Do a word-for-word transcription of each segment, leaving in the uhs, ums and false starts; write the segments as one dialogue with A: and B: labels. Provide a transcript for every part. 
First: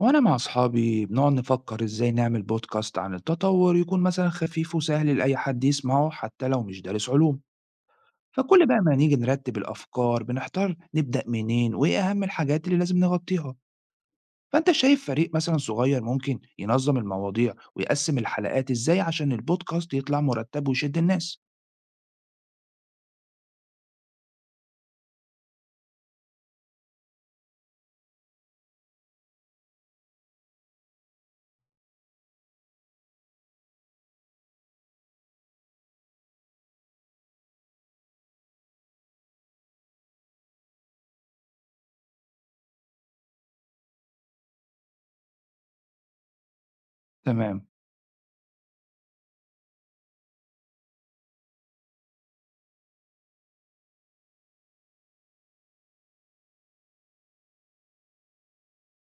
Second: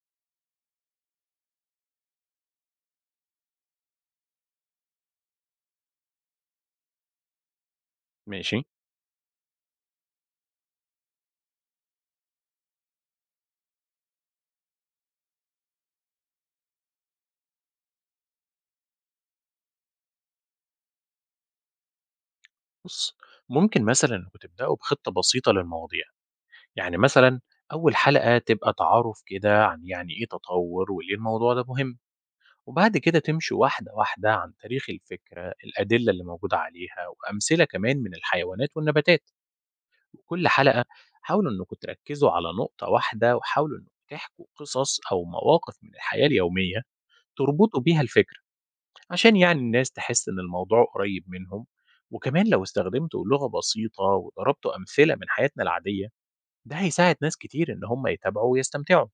A: وأنا مع أصحابي بنقعد نفكر إزاي نعمل بودكاست عن التطور يكون مثلا خفيف وسهل لأي حد يسمعه حتى لو مش دارس علوم.
B: ماشي.
A: فكل بقى ما نيجي نرتب الأفكار بنحتار نبدأ منين وإيه أهم الحاجات اللي لازم نغطيها. فأنت شايف فريق مثلا صغير ممكن ينظم المواضيع ويقسم الحلقات إزاي عشان البودكاست يطلع مرتب ويشد الناس؟
B: بص، ممكن مثلا انكم تبداوا بخطه بسيطه للمواضيع. يعني مثلا اول حلقه تبقى تعارف كده عن يعني ايه تطور وليه الموضوع ده مهم، وبعد كده تمشي واحده واحده عن تاريخ الفكره، الادله اللي موجوده عليها، وامثله كمان من الحيوانات والنباتات. وكل حلقه حاولوا انكم تركزوا على نقطه واحده، وحاولوا انكم تحكوا قصص او مواقف من الحياه اليوميه
A: تمام.
B: تربطوا بيها الفكره، عشان يعني الناس تحس إن الموضوع قريب منهم. وكمان لو استخدمته لغة بسيطة وضربته أمثلة من حياتنا العادية، ده هيساعد ناس كتير إن هم يتابعوا ويستمتعوا.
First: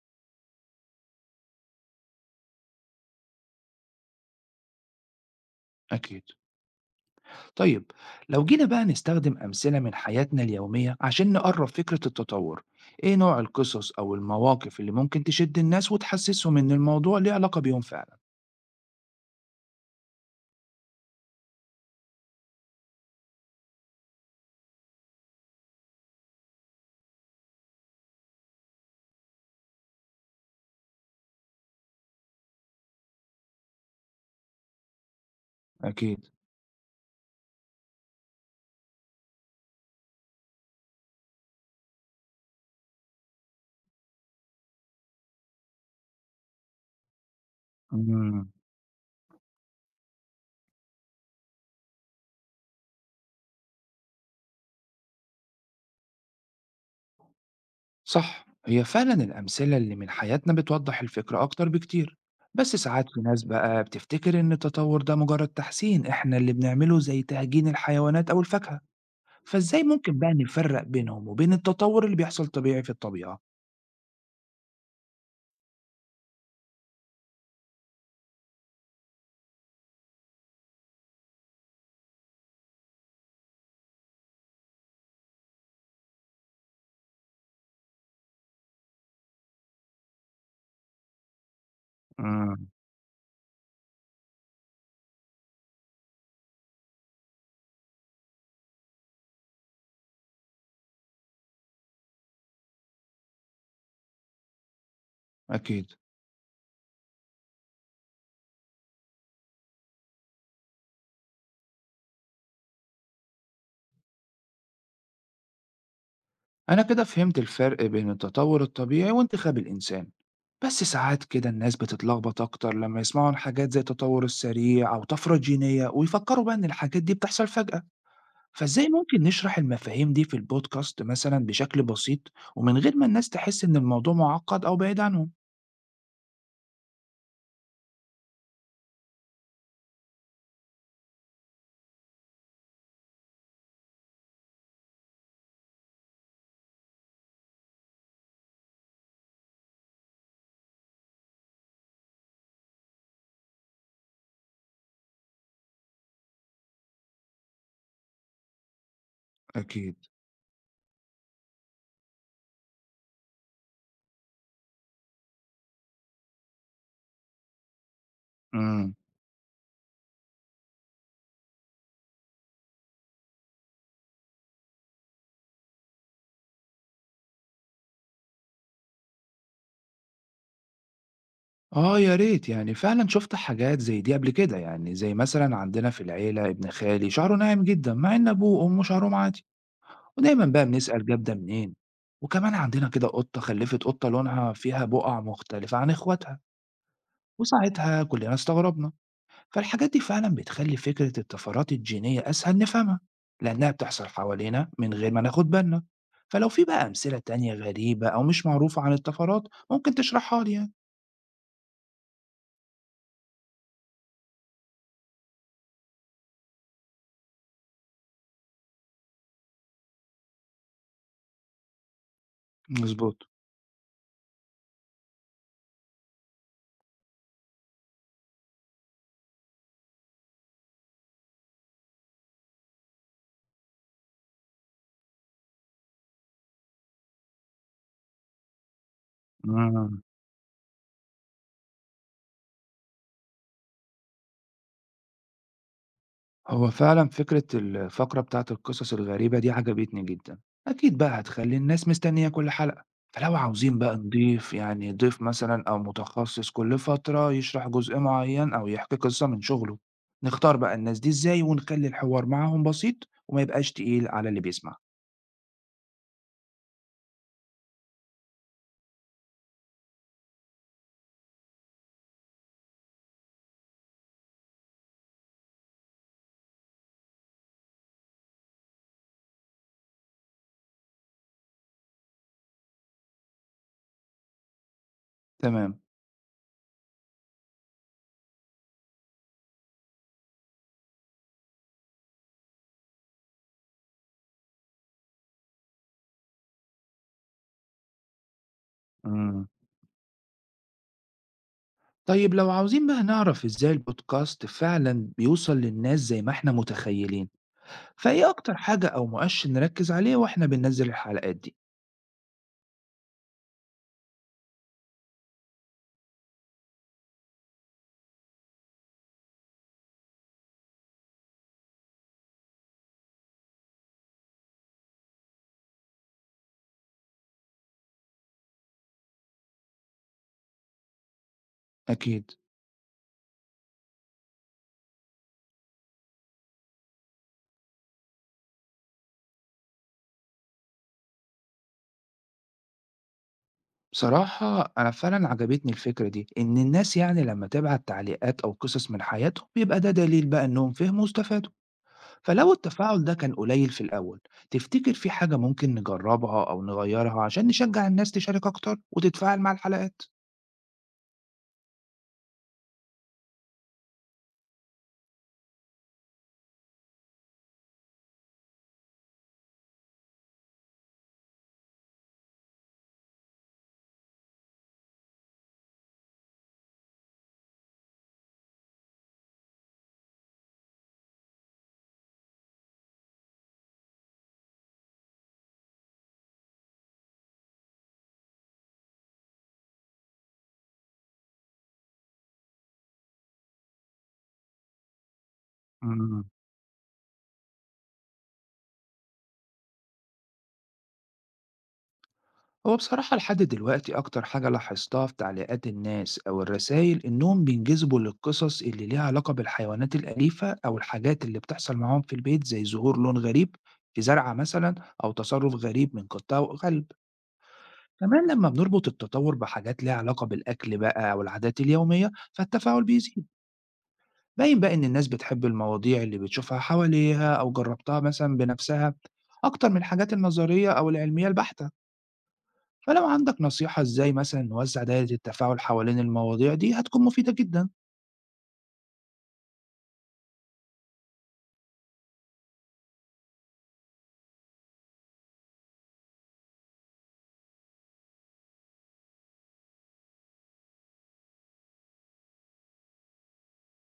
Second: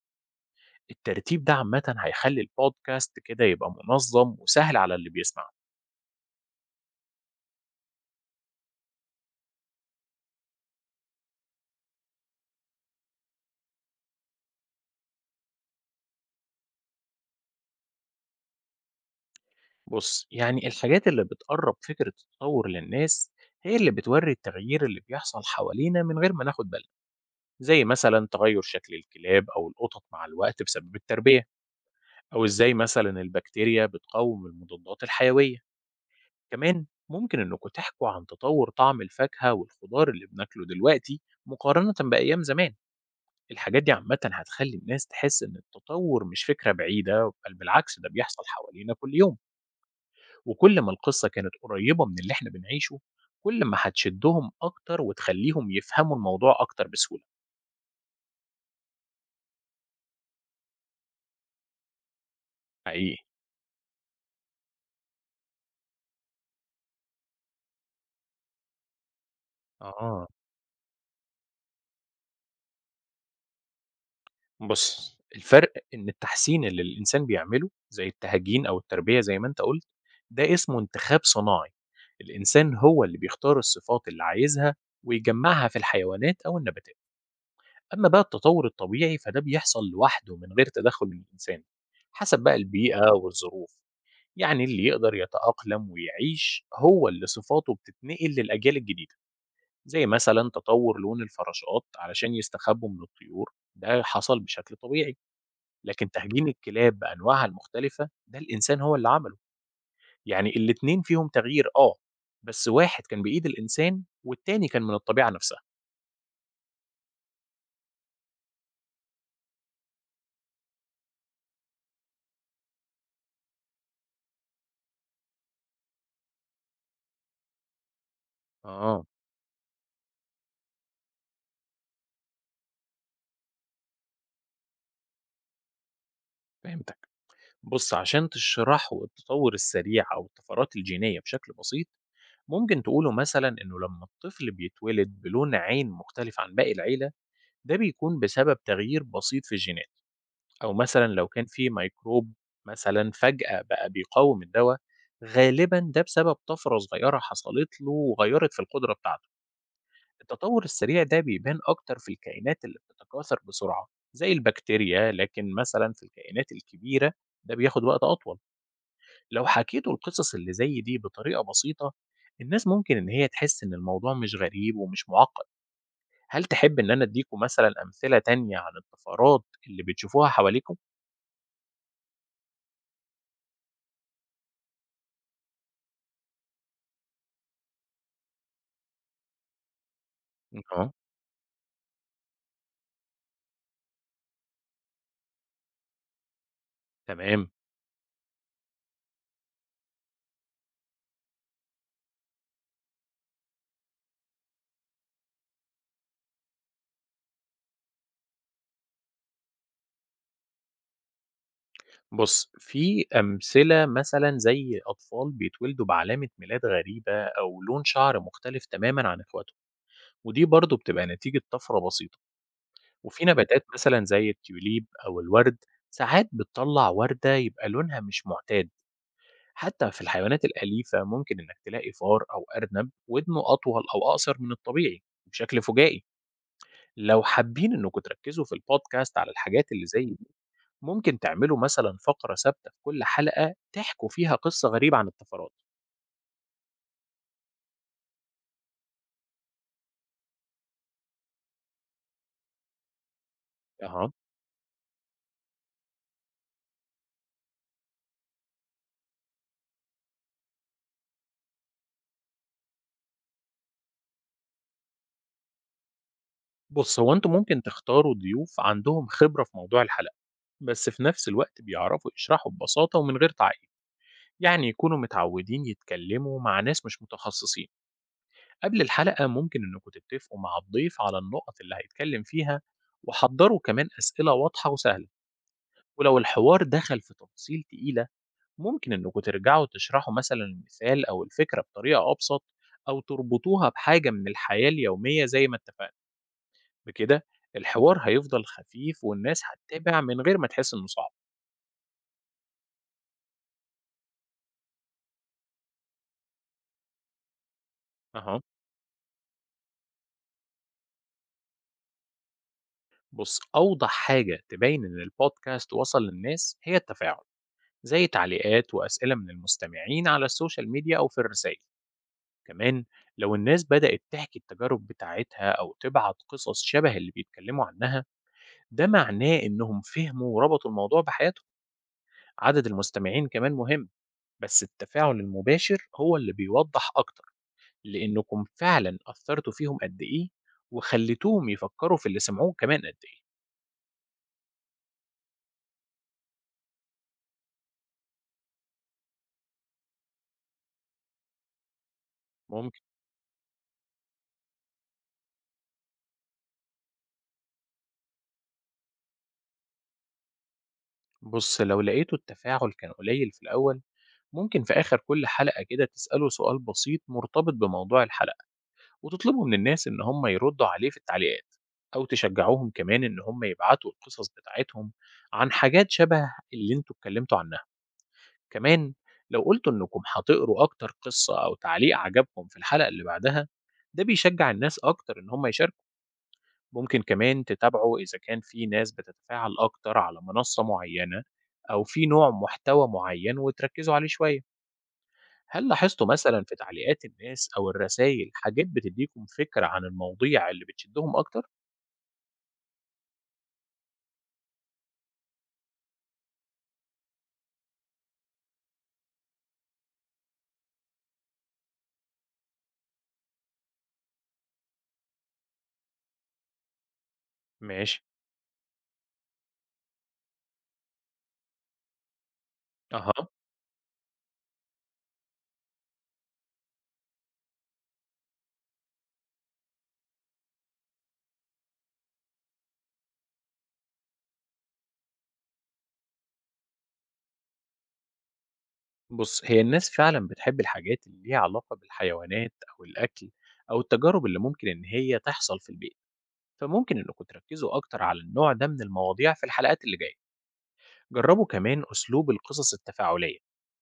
B: الترتيب ده عامة هيخلي البودكاست كده يبقى منظم وسهل على اللي بيسمع.
A: أكيد. طيب، لو جينا بقى نستخدم أمثلة من حياتنا اليومية عشان نقرب فكرة التطور، إيه نوع القصص أو المواقف اللي ممكن تشد الناس وتحسسهم إن الموضوع ليه علاقة بيهم فعلا؟
B: بص، يعني الحاجات اللي بتقرب فكرة التطور للناس هي اللي بتوري التغيير اللي بيحصل حوالينا من غير ما ناخد بالنا، زي مثلا تغير شكل الكلاب أو القطط مع الوقت بسبب التربية، أو إزاي مثلا البكتيريا بتقاوم المضادات الحيوية.
A: أكيد.
B: كمان ممكن إنكم تحكوا عن تطور طعم الفاكهة والخضار اللي بناكله دلوقتي مقارنة بأيام زمان. الحاجات دي عامة هتخلي الناس تحس إن التطور مش فكرة بعيدة، بل بالعكس ده بيحصل
A: مم.
B: حوالينا كل يوم. وكل ما القصة كانت قريبة من اللي إحنا بنعيشه، كل ما هتشدهم أكتر وتخليهم يفهموا الموضوع أكتر بسهولة.
A: صح، هي فعلا الأمثلة اللي من حياتنا بتوضح الفكرة أكتر بكتير. بس ساعات
B: حقيقي.
A: في ناس بقى بتفتكر إن التطور ده مجرد تحسين إحنا اللي بنعمله زي تهجين الحيوانات أو الفاكهة، فإزاي ممكن
B: آه،
A: بقى نفرق بينهم وبين التطور اللي بيحصل طبيعي في الطبيعة؟
B: بُص، الفرق إن التحسين اللي الإنسان بيعمله زي التهجين أو التربية زي ما أنت قُلت، ده اسمه انتخاب صناعي، الإنسان هو اللي بيختار الصفات اللي عايزها ويجمّعها في الحيوانات أو النباتات، أما بقى التطور الطبيعي فده بيحصل لوحده من غير تدخُّل من الإنسان، حسب بقى
A: مم.
B: البيئة والظروف، يعني اللي يقدر يتأقلم ويعيش هو اللي صفاته بتتنقل للأجيال الجديدة، زي مثلًا تطور لون الفراشات علشان يستخبوا من الطيور، ده حصل بشكل طبيعي.
A: أكيد.
B: لكن تهجين الكلاب بأنواعها المختلفة ده الإنسان هو اللي عمله، يعني الاتنين فيهم تغيير آه، بس واحد كان بإيد الإنسان والتاني كان من الطبيعة نفسها.
A: أنا كده فهمت الفرق بين التطور الطبيعي وانتخاب الإنسان. بس ساعات كده الناس بتتلخبط أكتر لما يسمعوا عن حاجات زي التطور السريع أو طفرة جينية ويفكروا بقى إن الحاجات دي بتحصل فجأة، فإزاي
B: اه،
A: ممكن نشرح المفاهيم دي في البودكاست مثلا بشكل بسيط ومن غير ما الناس تحس إن الموضوع معقد أو بعيد عنهم؟
B: فهمتك. بص، عشان تشرحه التطور السريع أو الطفرات الجينية بشكل بسيط، ممكن تقوله مثلا إنه لما الطفل بيتولد بلون عين مختلف عن باقي العيلة، ده بيكون بسبب تغيير بسيط في الجينات. أو مثلًا لو كان في ميكروب مثلًا فجأة بقى بيقاوم الدوا، غالبًا ده بسبب طفرة صغيرة حصلت له وغيّرت في القدرة بتاعته.
A: أكيد.
B: التطور السريع ده بيبان أكتر في الكائنات اللي بتتكاثر بسرعة زي البكتيريا، لكن مثلًا في الكائنات الكبيرة ده بياخد وقت أطول.
A: امم.
B: لو حكيته القصص اللي زي دي بطريقة بسيطة، الناس ممكن إن هي تحس إن الموضوع مش غريب ومش معقد. هل تحب إن أنا أديكم مثلًا أمثلة تانية عن الطفرات اللي بتشوفوها حواليكم؟
A: آه يا ريت، يعني فعلا شفت حاجات زي دي قبل كده، يعني زي مثلا عندنا في العيلة ابن خالي شعره ناعم جدا مع إن أبوه وأمه شعرهم عادي، ودايمًا بقى
B: آه.
A: بنسأل جاب ده منين، وكمان عندنا كده قطة خلّفت قطة لونها فيها بُقع مختلفة عن إخواتها،
B: تمام.
A: وساعتها كلنا استغربنا، فالحاجات دي فعلًا بتخلّي فكرة الطفرات الجينية أسهل نفهمها، لأنها بتحصل حوالينا من غير ما ناخد بالنا، فلو في بقى أمثلة تانية غريبة أو مش معروفة عن الطفرات ممكن تشرحها لي يعني؟
B: بُص، في أمثلة مثلًا زي أطفال بيتولدوا بعلامة ميلاد غريبة أو لون شعر مختلف تمامًا عن إخواتهم، ودي برضه بتبقى نتيجة طفرة بسيطة،
A: مضبوط.
B: وفي نباتات مثلًا زي التيوليب أو الورد ساعات بتطلّع وردة يبقى لونها مش معتاد، حتى في الحيوانات الأليفة ممكن إنك تلاقي فار أو أرنب ودنه أطول أو أقصر من الطبيعي بشكل فُجائي. لو حابين إنكم تركّزوا في البودكاست على الحاجات اللي
A: إمم.
B: زي، ممكن تعملوا مثلًا فقرة ثابتة في كل حلقة تحكوا فيها قصة غريبة عن الطفرات.
A: هو فعلا فكرة الفقرة بتاعة القصص الغريبة دي عجبتني جدا، أكيد بقى هتخلي الناس مستنية كل حلقة. فلو عاوزين بقى
B: أها،
A: نضيف يعني ضيف مثلا أو متخصص كل فترة يشرح جزء معين أو يحكي قصة من شغله، نختار بقى الناس دي إزاي ونخلي الحوار معاهم بسيط وما يبقاش تقيل على اللي بيسمع؟
B: بُص، هو أنتم ممكن تختاروا ضيوف عندهم خبرة في موضوع الحلقة، بس في نفس الوقت بيعرفوا يشرحوا ببساطة ومن غير تعقيد، يعني يكونوا متعودين يتكلموا مع ناس مش متخصصين. قبل الحلقة ممكن إنكم تتفقوا مع الضيف على النقط اللي هيتكلم فيها، وحضّروا كمان أسئلة واضحة وسهلة.
A: تمام.
B: ولو الحوار دخل في تفاصيل تقيلة، ممكن إنكم ترجعوا تشرحوا مثلا المثال أو الفكرة بطريقة أبسط، أو تربطوها بحاجة من الحياة اليومية زي ما اتفقنا. بكده الحوار هيفضل خفيف والناس
A: مم.
B: هتتابع من غير ما تحس إنه صعب.
A: طيب، لو عاوزين بقى نعرف إزاي البودكاست فعلا بيوصل للناس زي ما إحنا متخيلين، فإيه
B: أها،
A: أكتر حاجة أو مؤشر نركز عليه وإحنا بننزل الحلقات دي؟
B: بص، أوضح حاجة تبين إن البودكاست وصل للناس هي التفاعل، زي تعليقات وأسئلة من المستمعين على السوشيال ميديا أو في الرسائل. كمان لو الناس بدأت تحكي التجارب بتاعتها أو تبعت قصص شبه اللي بيتكلموا عنها، ده معناه إنهم فهموا وربطوا الموضوع بحياتهم.
A: أكيد.
B: عدد المستمعين كمان مهم، بس التفاعل المباشر هو اللي بيوضح أكتر لأنكم فعلا أثرتوا فيهم قد إيه وخليتوهم يفكروا في اللي سمعوه كمان قد إيه.
A: بصراحة أنا فعلا عجبتني الفكرة دي، إن الناس يعني لما تبعت تعليقات أو قصص من حياتهم بيبقى ده دليل بقى إنهم فهموا واستفادوا. فلو
B: ممكن.
A: التفاعل ده كان قليل في الأول، تفتكر في حاجة ممكن نجربها أو نغيرها عشان نشجع الناس تشارك أكتر وتتفاعل مع الحلقات؟
B: بص، لو لقيتوا التفاعل كان قليل في الأول، ممكن في آخر كل حلقة كده تسألوا سؤال بسيط مرتبط بموضوع الحلقة، وتطلبوا من الناس إن هم يردوا عليه في التعليقات، أو تشجعوهم كمان إن هم يبعتوا القصص بتاعتهم عن حاجات شبه اللي انتوا اتكلمتوا عنها. كمان لو قلتوا إنكم هتقروا أكتر قصة أو تعليق عجبكم في الحلقة اللي بعدها، ده بيشجع الناس أكتر إن هم يشاركوا. ممكن كمان تتابعوا إذا كان في ناس بتتفاعل أكتر على منصة معينة أو في نوع محتوى معين وتركزوا عليه شوية. هل لاحظتوا مثلا في تعليقات الناس أو الرسائل حاجات بتديكم فكرة عن المواضيع اللي بتشدهم أكتر؟
A: هو بصراحة لحد دلوقتي أكتر حاجة لاحظتها في تعليقات الناس أو الرسائل إنهم بينجذبوا للقصص اللي ليها علاقة بالحيوانات الأليفة أو الحاجات اللي بتحصل معاهم في البيت، زي ظهور لون غريب في زرعة مثلا، أو تصرف غريب من قطة أو كلب.
B: ماشي.
A: كمان لما بنربط التطور بحاجات ليها علاقة بالأكل بقى أو العادات اليومية فالتفاعل بيزيد.
B: أها،
A: باين بقى إن الناس بتحب المواضيع اللي بتشوفها حواليها أو جربتها مثلا بنفسها أكتر من الحاجات النظرية أو العلمية البحتة. فلو عندك نصيحة إزاي مثلًا نوزّع دايرة التفاعل حوالين المواضيع دي هتكون مفيدة جدًا.
B: بص، هي الناس فعلا بتحب الحاجات اللي ليها علاقة بالحيوانات أو الأكل أو التجارب اللي ممكن إن هي تحصل في البيئة، فممكن إنكم تركزوا أكتر على النوع ده من المواضيع في الحلقات اللي جاية. جربوا كمان أسلوب القصص التفاعلية،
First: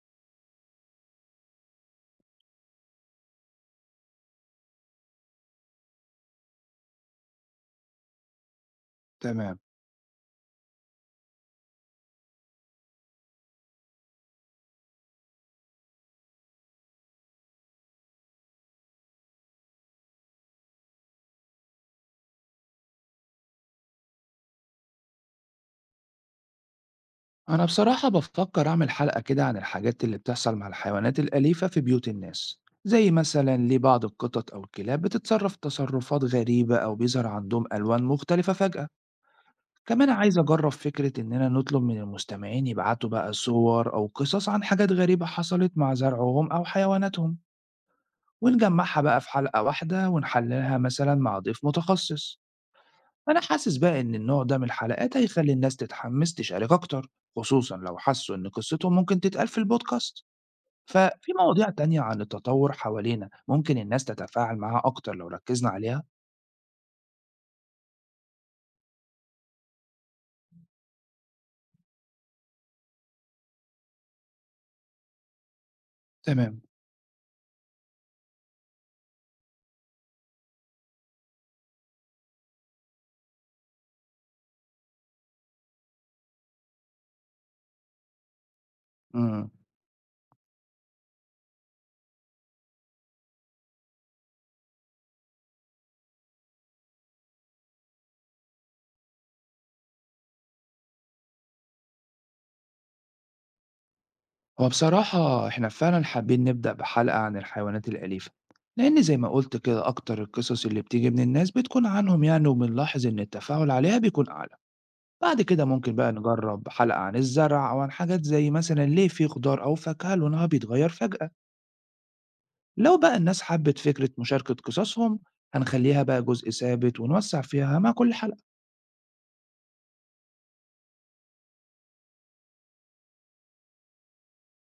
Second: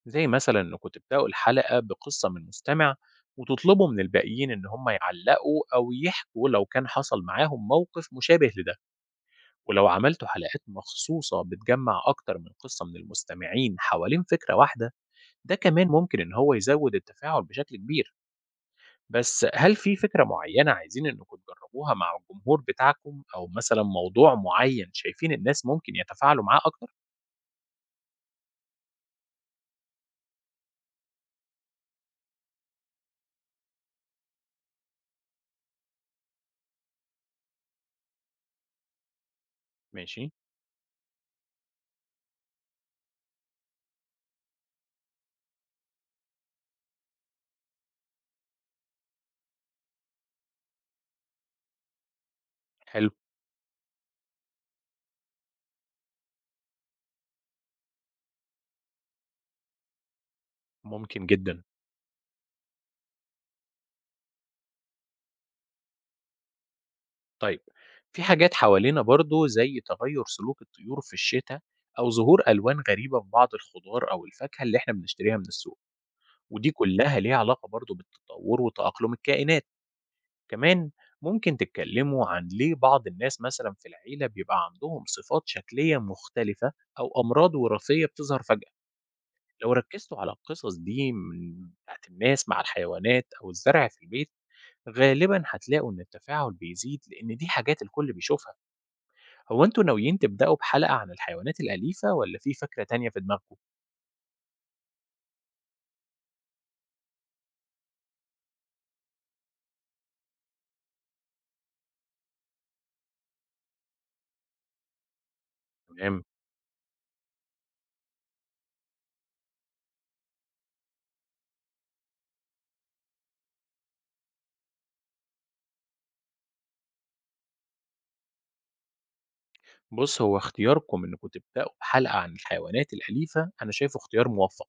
B: زي مثلا إنكم تبدأوا الحلقة بقصة من مستمع وتطلبوا من الباقيين إن هم يعلقوا أو يحكوا لو كان حصل معاهم موقف مشابه لده.
A: تمام.
B: ولو عملتوا حلقات مخصوصة بتجمع أكتر من قصة من المستمعين حوالين فكرة واحدة، ده كمان ممكن إن هو يزود التفاعل بشكل كبير. بس هل في فكرة معيّنة عايزين إنكم تجرّبوها مع الجمهور بتاعكم، أو مثلًا موضوع معيّن شايفين الناس ممكن يتفاعلوا معاه أكتر؟
A: أنا بصراحة بافكر أعمل حلقة كده عن الحاجات اللي بتحصل مع الحيوانات الأليفة في بيوت الناس، زي مثلًا ليه بعض القطط أو الكلاب بتتصرف تصرفات غريبة أو بيظهر عندهم ألوان مختلفة فجأة. كمان
B: ماشي.
A: عايز أجرب فكرة إننا نطلب من المستمعين يبعتوا بقى صور أو قصص عن حاجات غريبة حصلت مع زرعهم أو حيواناتهم، ونجمعها بقى في حلقة واحدة ونحللها مثلًا مع ضيف متخصص.
B: حلو.
A: أنا حاسس بقى إن النوع ده من الحلقات هيخلي الناس تتحمس تشارك أكتر، خصوصا لو حسوا إن قصتهم ممكن تتقال في البودكاست.
B: ممكن
A: ففي
B: جدًا.
A: مواضيع تانية عن التطور حوالينا ممكن الناس تتفاعل معاها أكتر لو ركزنا عليها؟
B: طيب، في حاجات حوالينا برضه زي تغيُّر سلوك الطيور في الشتا أو ظهور ألوان غريبة في بعض الخضار أو الفاكهة اللي إحنا بنشتريها من السوق،
A: تمام.
B: ودي كُلّها ليها علاقة برضه بالتطور وتأقلم الكائنات. كمان ممكن تتكلموا عن ليه بعض الناس مثلا في العيلة بيبقى عندهم صفات شكلية مختلفة أو أمراض وراثية بتظهر فجأة.
A: امم.
B: لو ركزتوا على القصص دي من بتاعت الناس مع الحيوانات أو الزرع في البيت، غالبا هتلاقوا إن التفاعل بيزيد لأن دي حاجات الكل بيشوفها. هو أنتوا ناويين تبدأوا بحلقة عن الحيوانات الأليفة ولا في فكرة تانية في دماغكم؟
A: هو بصراحة احنا فعلا حابين نبدأ بحلقة عن الحيوانات الأليفة، لأن زي ما قلت كده أكتر القصص اللي بتيجي من الناس بتكون عنهم يعني، وبنلاحظ إن التفاعل عليها بيكون أعلى. بعد كده ممكن بقى
B: تمام.
A: نجرب حلقة عن الزرع أو عن حاجات زي مثلا ليه في خضار أو فاكهة لونها بيتغير فجأة. لو بقى الناس حبت فكرة مشاركة قصصهم، هنخليها بقى جزء ثابت ونوسع فيها مع كل حلقة.
B: بص، هو اختياركم إنكم تبدأوا بحلقة عن الحيوانات الأليفة أنا شايفه اختيار موفق،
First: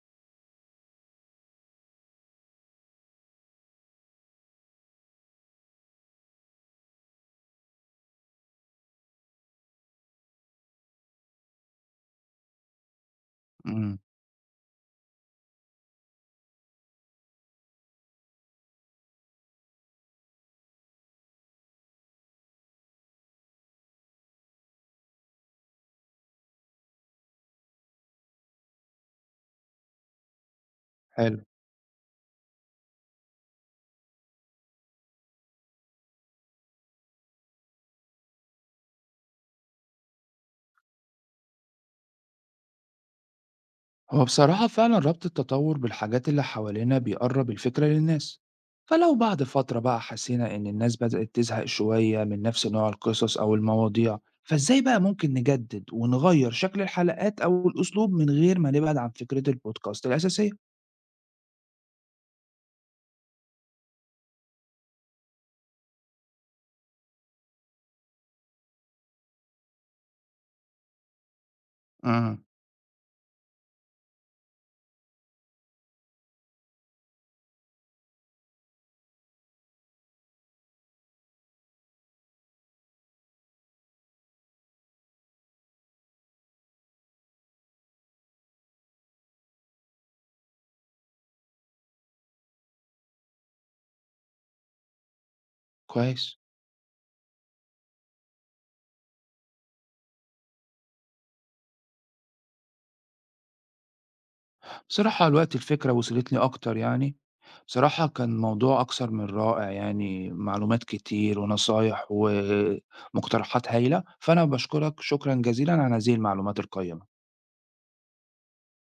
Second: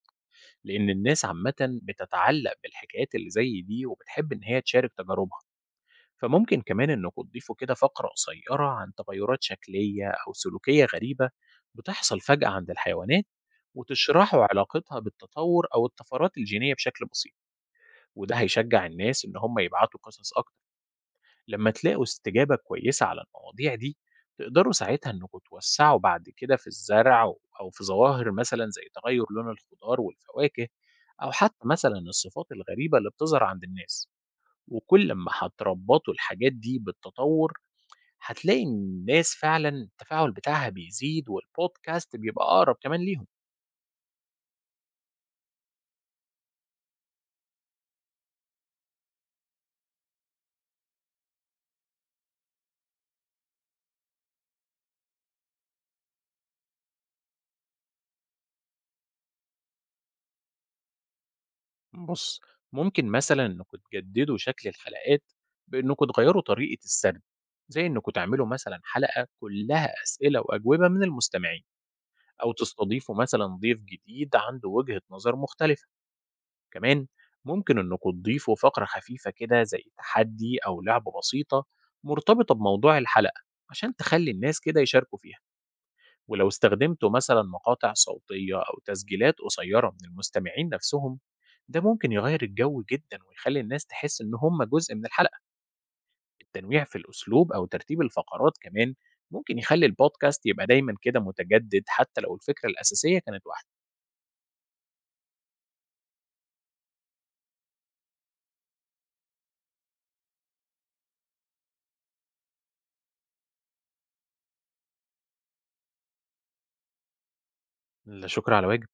B: لأن الناس عامةً بتتعلق بالحكايات اللي زي دي وبتحب إن هي تشارك تجاربها، فممكن كمان إنكم تضيفوا كده فقرة قصيرة عن تغيرات شكلية أو سلوكية غريبة بتحصل فجأة عند الحيوانات،
A: امم.
B: وتشرحوا علاقتها بالتطور أو الطفرات الجينية بشكل بسيط، وده هيشجع الناس إن هم يبعتوا قصص أكتر. لما تلاقوا استجابة كويسة على المواضيع دي، تقدروا ساعتها انكم توسعوا بعد كده في الزرع، او في ظواهر مثلا زي تغير لون الخضار والفواكه، او
A: حلو.
B: حتى مثلا الصفات الغريبة اللي بتظهر عند الناس. وكل ما هتربطوا الحاجات دي بالتطور، هتلاقي إن الناس فعلا التفاعل بتاعها بيزيد والبودكاست بيبقى اقرب كمان ليهم.
A: هو بصراحة فعلا ربط التطور بالحاجات اللي حوالينا بيقرب الفكرة للناس. فلو بعد فترة بقى حسينا إن الناس بدأت تزهق شوية من نفس نوع القصص أو المواضيع، فإزاي بقى ممكن نجدد ونغير شكل الحلقات أو الأسلوب من غير ما نبعد عن فكرة البودكاست الأساسية؟
B: بُص، ممكن مثلًا إنكم تجددوا شكل الحلقات بإنكم تغيروا طريقة السرد، زي إنكم تعملوا مثلًا حلقة كلها أسئلة وأجوبة من المستمعين،
A: إمم.
B: أو تستضيفوا مثلًا ضيف جديد عنده وجهة نظر مختلفة. كمان ممكن إنكم تضيفوا فقرة خفيفة كده زي تحدي أو لعبة بسيطة مرتبطة بموضوع الحلقة، عشان تخلي الناس كده يشاركوا فيها. ولو استخدمتوا مثلا مقاطع صوتية أو تسجيلات قصيرة من المستمعين نفسهم، ده ممكن يغير الجو جدا ويخلي الناس تحس إن هم جزء من الحلقة.
A: كويس.
B: التنويع في الأسلوب أو ترتيب الفقرات كمان ممكن يخلي البودكاست يبقى دايما كده متجدد حتى لو الفكرة الأساسية كانت واحدة.
A: بصراحة الوقت الفكرة وصلتني أكتر يعني، بصراحة كان موضوع أكثر من رائع يعني، معلومات كتير ونصايح ومقترحات هايلة، فأنا باشكرك شكرًا جزيلًا على هذه المعلومات القيّمة.
B: لا شكر على واجب.